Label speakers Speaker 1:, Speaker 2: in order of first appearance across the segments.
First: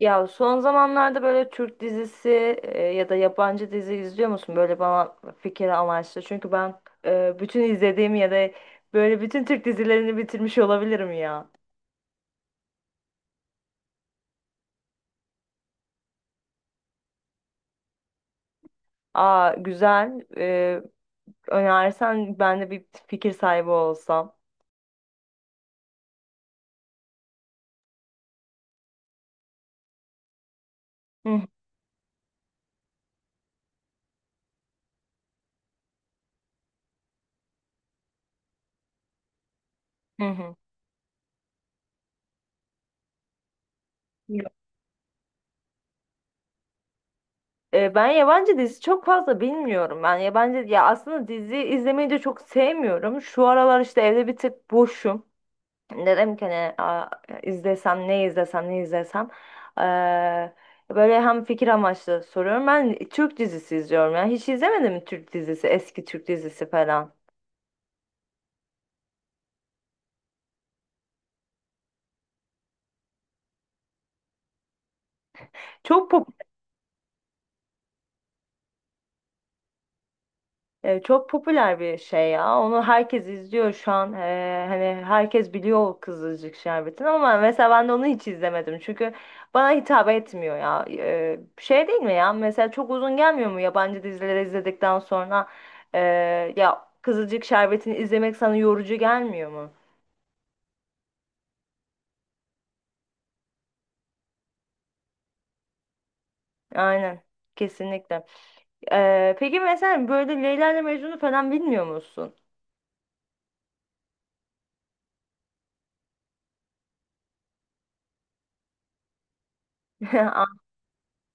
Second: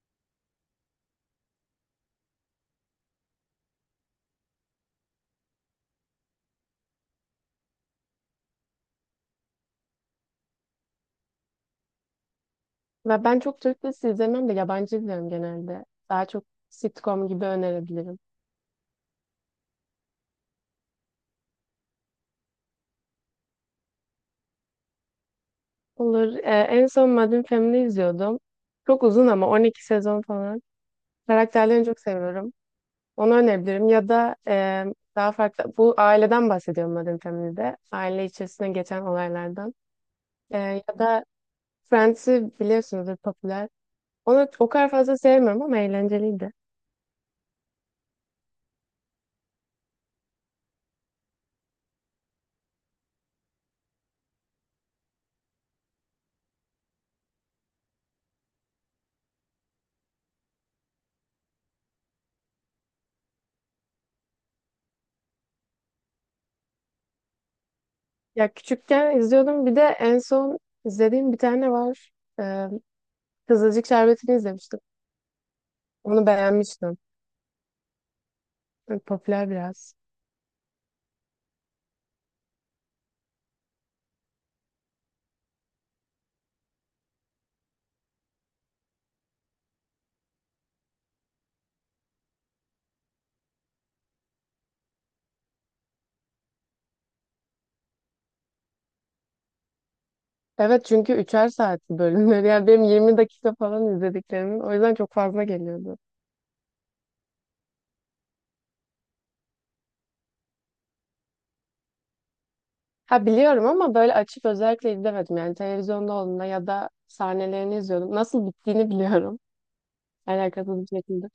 Speaker 1: Ya son zamanlarda böyle Türk dizisi ya da yabancı dizi izliyor musun? Böyle bana fikir amaçlı. Çünkü ben bütün izlediğim ya da böyle bütün Türk dizilerini bitirmiş olabilirim ya.
Speaker 2: Ve ben çok Türk dizisi izlemem de yabancı izliyorum genelde. Daha çok sitcom gibi önerebilirim.
Speaker 1: Aa güzel. Önersen ben de bir fikir sahibi olsam.
Speaker 2: Olur. En son Modern Family izliyordum. Çok uzun ama 12 sezon falan.
Speaker 1: Hı
Speaker 2: Karakterlerini çok seviyorum. Onu önerebilirim. Ya da daha farklı. Bu aileden bahsediyorum Modern Family'de. Aile içerisinde geçen olaylardan.
Speaker 1: hı hı.
Speaker 2: E, Ya da Friends'i biliyorsunuzdur, popüler. Onu
Speaker 1: Yok.
Speaker 2: o kadar fazla sevmiyorum ama eğlenceliydi.
Speaker 1: Ben yabancı dizi çok fazla bilmiyorum. Ben yabancı ya aslında dizi izlemeyi de çok sevmiyorum. Şu aralar işte evde bir tık boşum. Dedim ki hani "Aa, izlesem ne izlesem ne izlesem. Eee, Böyle hem fikir amaçlı soruyorum. Ben Türk dizisi izliyorum yani. Hiç izlemedim mi Türk dizisi? Eski Türk dizisi falan.
Speaker 2: Ya küçükken izliyordum. Bir de en son izlediğim bir tane var. E, Kızılcık Şerbeti'ni izlemiştim.
Speaker 1: Çok
Speaker 2: Onu
Speaker 1: popüler.
Speaker 2: beğenmiştim. Böyle popüler biraz.
Speaker 1: Çok popüler bir şey ya. Onu herkes izliyor şu an. Hani herkes biliyor o Kızılcık Şerbeti'ni ama mesela ben de onu hiç izlemedim. Çünkü bana hitap etmiyor ya. Şey değil mi ya? Mesela çok uzun gelmiyor mu yabancı dizileri izledikten sonra? E, Ya Kızılcık Şerbeti'ni izlemek sana yorucu gelmiyor mu?
Speaker 2: Evet çünkü üçer saat bölümleri. Yani benim 20 dakika falan izlediklerimin. O yüzden çok fazla geliyordu.
Speaker 1: Aynen. Kesinlikle. Peki mesela böyle Leyla ile Mecnun'u falan bilmiyor musun?
Speaker 2: Ha, biliyorum ama böyle açıp özellikle izlemedim. Yani televizyonda olduğunda ya da sahnelerini izliyordum. Nasıl bittiğini biliyorum. Alakasız bir şekilde.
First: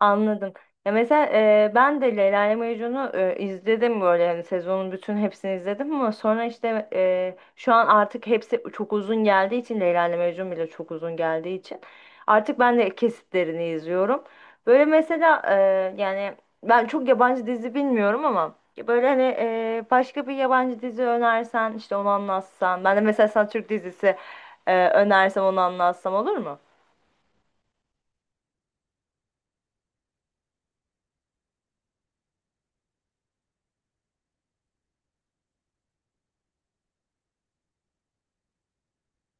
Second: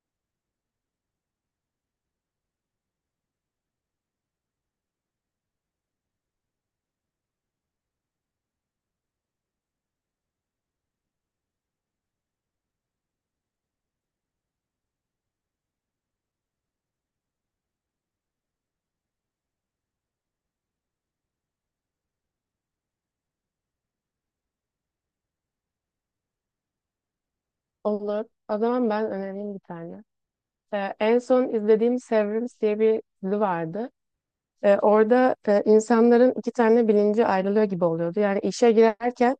Speaker 1: Anladım. Ya mesela ben de Leyla ile Mecnun'u izledim böyle yani sezonun bütün hepsini izledim ama sonra işte şu an artık hepsi çok uzun geldiği için Leyla ile Mecnun bile çok uzun geldiği için artık ben de kesitlerini izliyorum. Böyle mesela yani ben çok yabancı dizi bilmiyorum ama böyle hani başka bir yabancı dizi önersen işte onu anlatsan ben de mesela sana Türk dizisi önersem onu anlatsam olur mu?
Speaker 2: Olur. O zaman ben önereyim bir tane. En son izlediğim Severance diye bir dizi vardı. Orada insanların iki tane bilinci ayrılıyor gibi oluyordu. Yani işe girerken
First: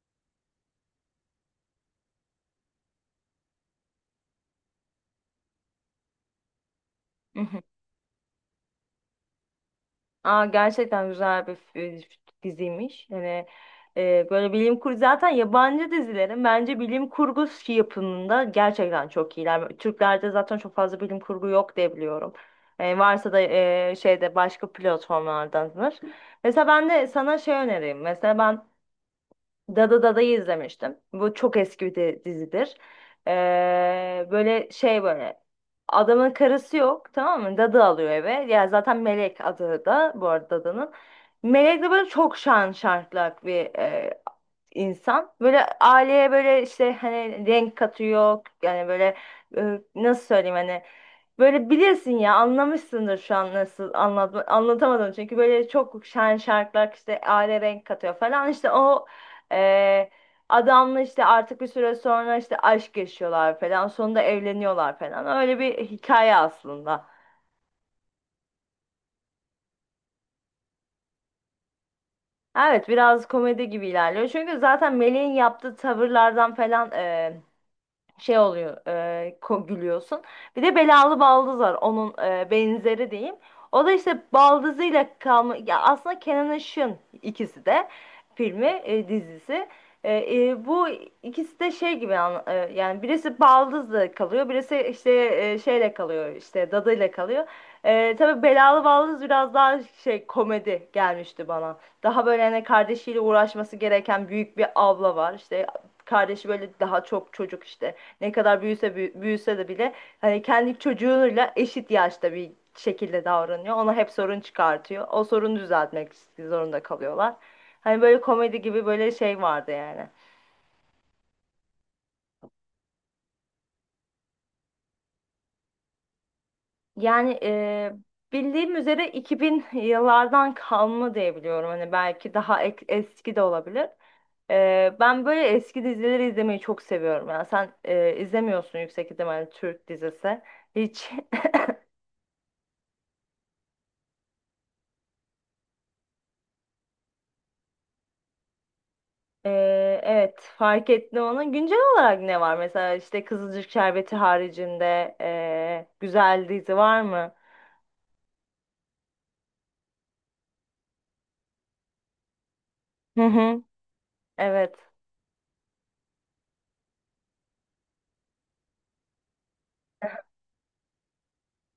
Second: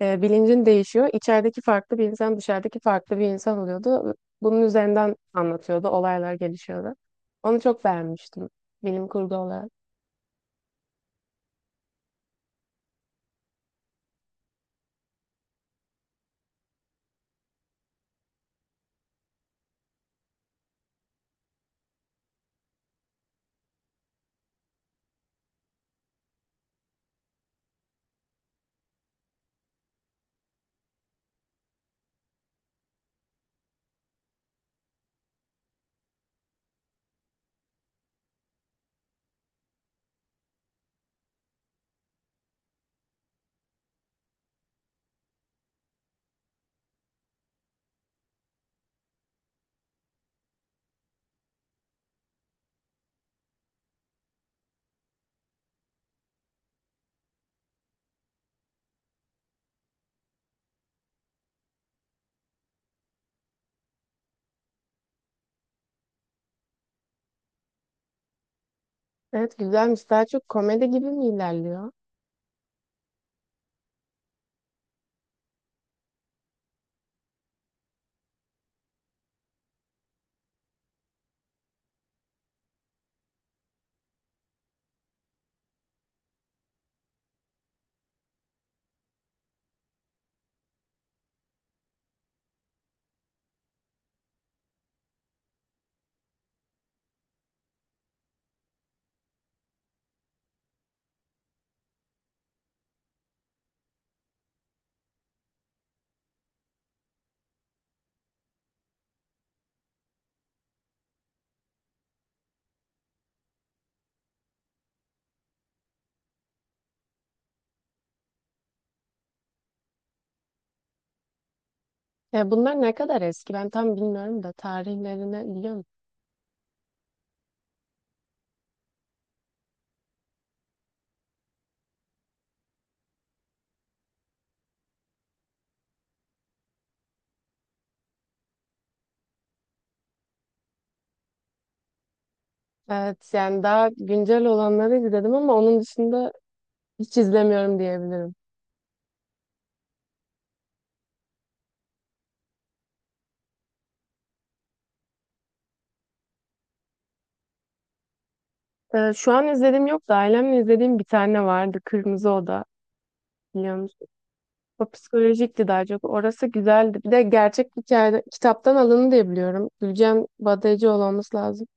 Speaker 2: bilincin değişiyor. İçerideki farklı bir insan, dışarıdaki farklı bir insan oluyordu. Bunun üzerinden anlatıyordu. Olaylar gelişiyordu. Onu çok beğenmiştim, bilim kurgu olarak.
Speaker 1: Aa, gerçekten güzel bir diziymiş. Hani böyle bilim kurgu zaten yabancı dizilerin bence bilim kurgu yapımında gerçekten çok iyiler. Türklerde zaten çok fazla bilim kurgu yok diye biliyorum. Varsa da şeyde başka platformlardandır. Mesela ben de sana şey önereyim. Mesela ben Dada'yı izlemiştim. Bu çok eski bir dizidir. Böyle şey böyle adamın karısı yok tamam mı? Dadı alıyor eve. Ya zaten Melek adı da bu arada Dada'nın. Melek de böyle çok şan şartlak bir insan. Böyle aileye böyle işte hani renk katıyor. Yani böyle nasıl söyleyeyim hani böyle bilirsin ya anlamışsındır şu an nasıl anlatamadım. Çünkü böyle çok şen şarkılar işte aile renk katıyor falan. İşte o e, adamla işte artık bir süre sonra işte aşk yaşıyorlar falan. Sonunda evleniyorlar falan. Öyle bir hikaye aslında.
Speaker 2: Evet, güzelmiş. Daha çok komedi gibi mi ilerliyor?
Speaker 1: Evet biraz komedi gibi ilerliyor. Çünkü zaten Melih'in yaptığı tavırlardan falan şey oluyor gülüyorsun. Bir de belalı baldız var onun benzeri diyeyim. O da işte baldızıyla kalma ya aslında Kenan Işık'ın ikisi de dizisi. Bu ikisi de şey gibi yani birisi baldızla kalıyor birisi işte şeyle kalıyor işte dadıyla kalıyor. Tabii belalı baldız biraz daha şey komedi gelmişti bana. Daha böyle hani kardeşiyle uğraşması gereken büyük bir abla var. İşte kardeşi böyle daha çok çocuk işte. Ne kadar büyüse de bile hani kendi çocuğuyla eşit yaşta bir şekilde davranıyor. Ona hep sorun çıkartıyor. O sorunu düzeltmek zorunda kalıyorlar. Hani böyle komedi gibi böyle şey vardı yani.
Speaker 2: Bunlar ne kadar eski? Ben tam bilmiyorum da tarihlerini biliyor musun?
Speaker 1: Yani bildiğim üzere 2000 yıllardan kalma diye biliyorum. Hani belki daha eski de olabilir. Ben böyle eski dizileri izlemeyi çok seviyorum. Yani sen izlemiyorsun yüksek ihtimalle Türk dizisi. Hiç
Speaker 2: Evet, yani daha güncel olanları izledim ama onun dışında hiç izlemiyorum diyebilirim.
Speaker 1: Evet, fark ettim onu. Güncel olarak ne var? Mesela işte Kızılcık Şerbeti haricinde güzel dizi var mı?
Speaker 2: Şu an izlediğim yok da ailemle izlediğim bir tane vardı. Kırmızı Oda.
Speaker 1: Hı hı.
Speaker 2: Biliyor musun?
Speaker 1: Evet.
Speaker 2: O psikolojikti daha çok. Orası güzeldi. Bir de gerçek hikayede kitaptan alındı diye biliyorum. Gülcem Badayıcıoğlu olması lazım.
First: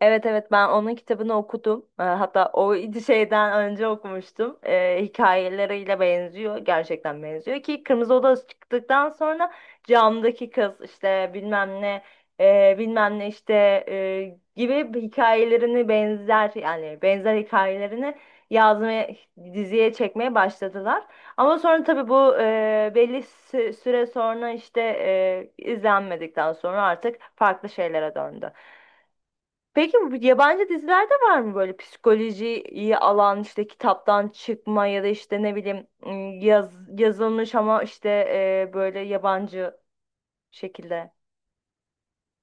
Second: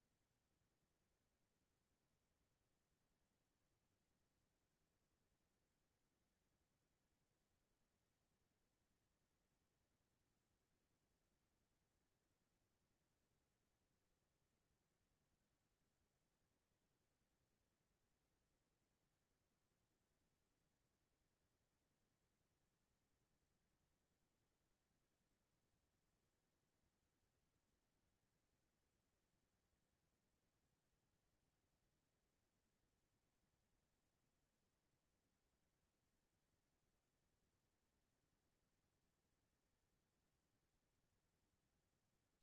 Speaker 1: Evet, evet, ben onun kitabını okudum. Hatta o şeyden önce okumuştum. Hikayeleriyle benziyor. Gerçekten benziyor ki Kırmızı Oda çıktıktan sonra camdaki kız işte bilmem ne bilmem ne işte gibi hikayelerini benzer yani benzer hikayelerini yazmaya diziye çekmeye başladılar. Ama sonra tabii bu belli süre sonra işte izlenmedikten sonra artık farklı şeylere döndü. Peki bu yabancı dizilerde var mı böyle psikolojiyi alan işte kitaptan çıkma ya da işte ne bileyim yazılmış ama işte böyle yabancı şekilde.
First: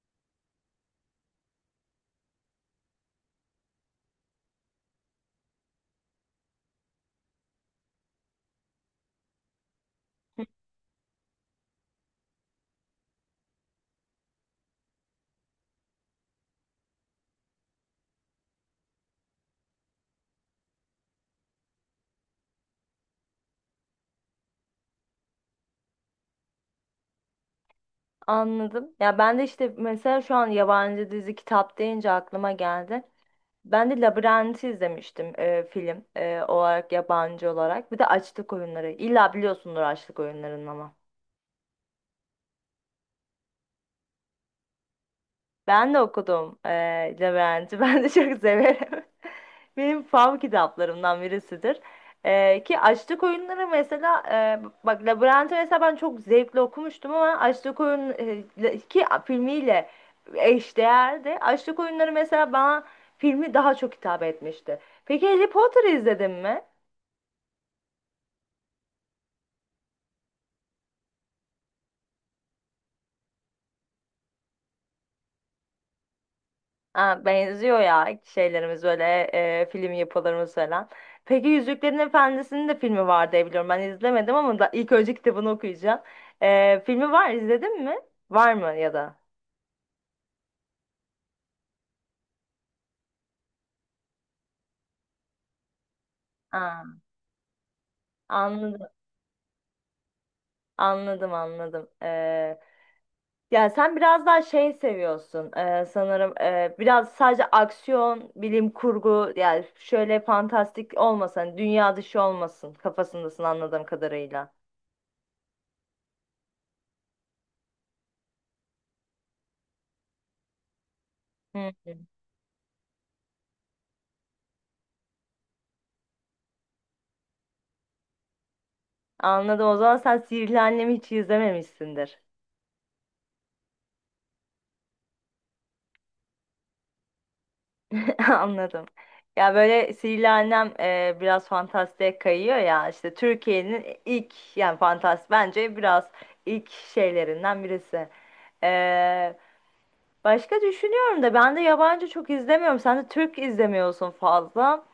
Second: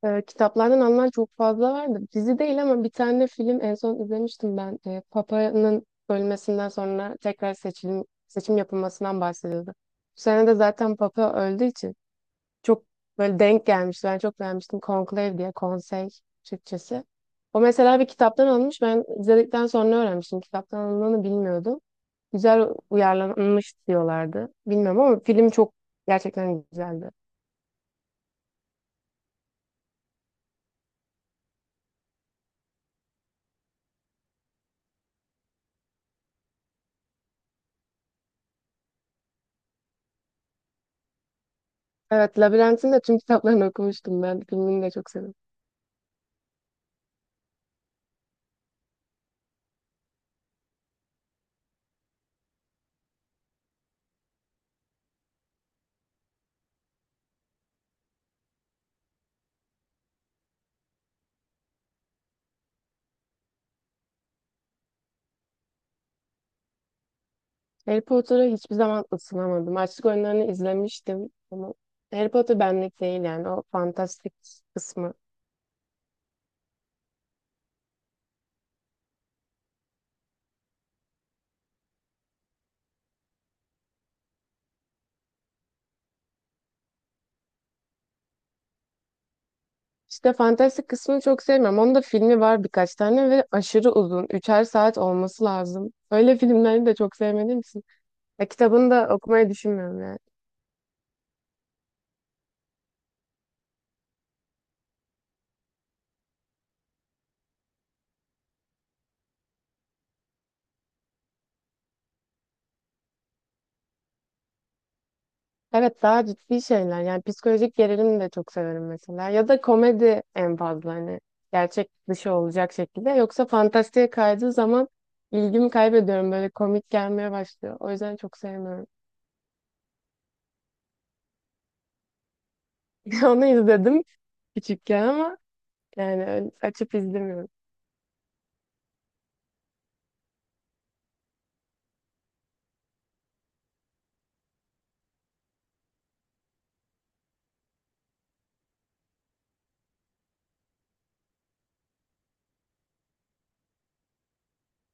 Speaker 2: Kitaplardan alınan çok fazla vardı. Dizi değil ama bir tane film en son izlemiştim ben. Papa'nın ölmesinden sonra tekrar seçim yapılmasından bahsediyordu. Bu sene de zaten Papa öldüğü için çok böyle denk gelmişti. Ben çok beğenmiştim. Conclave, diye konsey Türkçesi. O mesela bir kitaptan alınmış. Ben izledikten sonra öğrenmiştim. Kitaptan alındığını bilmiyordum. Güzel uyarlanmış diyorlardı. Bilmiyorum ama film çok gerçekten güzeldi.
Speaker 1: Anladım. Ya ben de işte mesela şu an yabancı dizi kitap deyince aklıma geldi. Ben de Labirent'i izlemiştim film olarak yabancı olarak. Bir de Açlık Oyunları. İlla biliyorsundur Açlık Oyunları'nı ama.
Speaker 2: Evet, Labirent'in de tüm kitaplarını okumuştum ben. Filmini de çok sevdim.
Speaker 1: Ben de okudum Labirent'i. Ben de çok severim. Benim fav kitaplarımdan birisidir. Ki Açlık Oyunları mesela bak Labirent'i mesela ben çok zevkle okumuştum ama ki filmiyle eşdeğerdi. Açlık Oyunları mesela bana filmi daha çok hitap etmişti. Peki Harry Potter'ı izledin mi?
Speaker 2: Harry Potter'a hiçbir zaman ısınamadım. Açlık Oyunları'nı izlemiştim ama Harry Potter benlik değil, yani o fantastik kısmı.
Speaker 1: Ha, benziyor ya şeylerimiz böyle film yapılarımız falan. Peki Yüzüklerin Efendisi'nin de filmi var diye biliyorum. Ben izlemedim ama da ilk önce kitabını okuyacağım. Filmi var izledin mi? Var mı ya da?
Speaker 2: İşte fantastik kısmını çok sevmiyorum. Onun da filmi var birkaç tane ve aşırı uzun. Üçer saat olması lazım. Öyle, filmlerini de
Speaker 1: Ha,
Speaker 2: çok sevmediğim için. Ya
Speaker 1: anladım,
Speaker 2: kitabını da okumayı düşünmüyorum yani.
Speaker 1: anladım, anladım. Ya sen biraz daha şey seviyorsun sanırım biraz sadece aksiyon, bilim kurgu yani şöyle fantastik olmasın, hani dünya dışı olmasın kafasındasın anladığım kadarıyla.
Speaker 2: Evet, daha ciddi şeyler, yani psikolojik gerilimi de çok severim mesela ya da komedi, en fazla hani
Speaker 1: Hı.
Speaker 2: gerçek dışı olacak şekilde, yoksa fantastiğe kaydığı zaman ilgimi kaybediyorum, böyle komik gelmeye başlıyor, o yüzden çok sevmiyorum.
Speaker 1: Anladım. O zaman sen Sihirli Annem'i hiç izlememişsindir.
Speaker 2: Onu izledim küçükken ama yani öyle açıp izlemiyorum.
Speaker 1: Anladım. Ya böyle Sihirli Annem biraz fantastiğe kayıyor ya. İşte Türkiye'nin ilk yani bence biraz ilk şeylerinden birisi. E, Başka düşünüyorum da ben de yabancı çok izlemiyorum. Sen de Türk izlemiyorsun fazla.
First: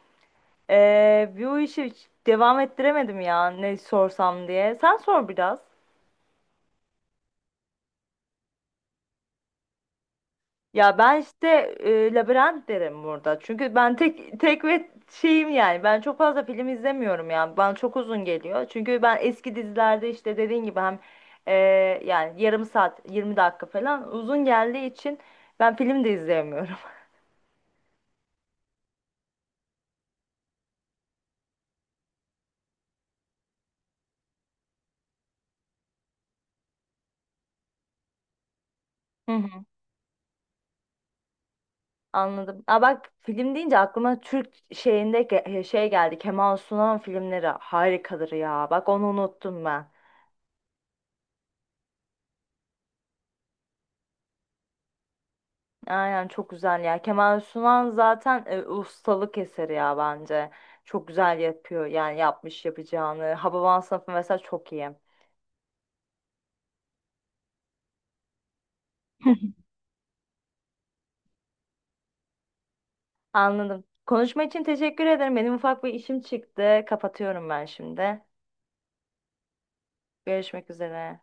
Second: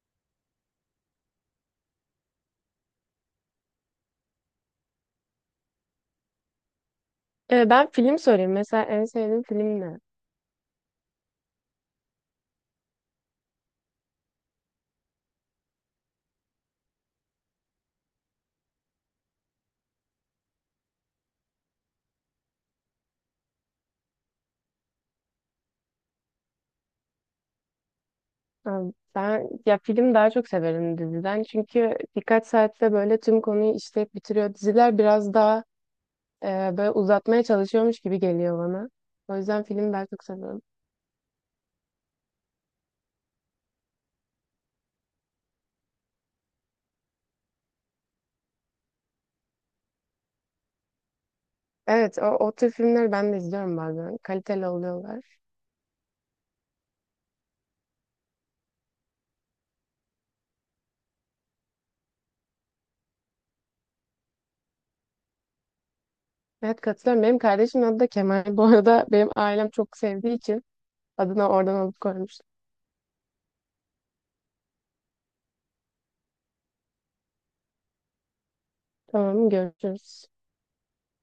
Speaker 1: Bu işi hiç devam ettiremedim ya ne sorsam diye. Sen sor biraz.
Speaker 2: Ben film sorayım mesela, en sevdiğim film ne?
Speaker 1: Ya ben işte Labirent derim burada. Çünkü ben tek tek ve şeyim yani. Ben çok fazla film izlemiyorum yani. Bana çok uzun geliyor. Çünkü ben eski dizilerde işte dediğin gibi hem e, yani yarım saat 20 dakika falan uzun geldiği için ben film de izleyemiyorum.
Speaker 2: Ha, Ben ya film daha çok severim diziden, çünkü birkaç saatte böyle tüm konuyu işleyip bitiriyor. Diziler biraz daha e, böyle uzatmaya çalışıyormuş gibi geliyor bana.
Speaker 1: Hı
Speaker 2: O yüzden
Speaker 1: hı.
Speaker 2: filmi ben çok seviyorum.
Speaker 1: Anladım. Aa bak film deyince aklıma Türk şeyinde şey geldi. Kemal Sunal filmleri harikadır ya. Bak onu unuttum ben.
Speaker 2: Evet, o tür filmleri ben de izliyorum bazen. Kaliteli oluyorlar.
Speaker 1: Aynen çok güzel ya. Kemal Sunal zaten ustalık eseri ya bence. Çok güzel yapıyor yani yapmış yapacağını. Hababam Sınıfı mesela çok iyi.
Speaker 2: Evet, katılıyorum. Benim kardeşimin adı da Kemal. Bu arada benim ailem çok sevdiği için adına oradan alıp koymuştum.
Speaker 1: Anladım. Konuşma için teşekkür ederim. Benim ufak bir işim çıktı. Kapatıyorum ben şimdi.
Speaker 2: Tamam, görüşürüz.
Speaker 1: Görüşmek üzere.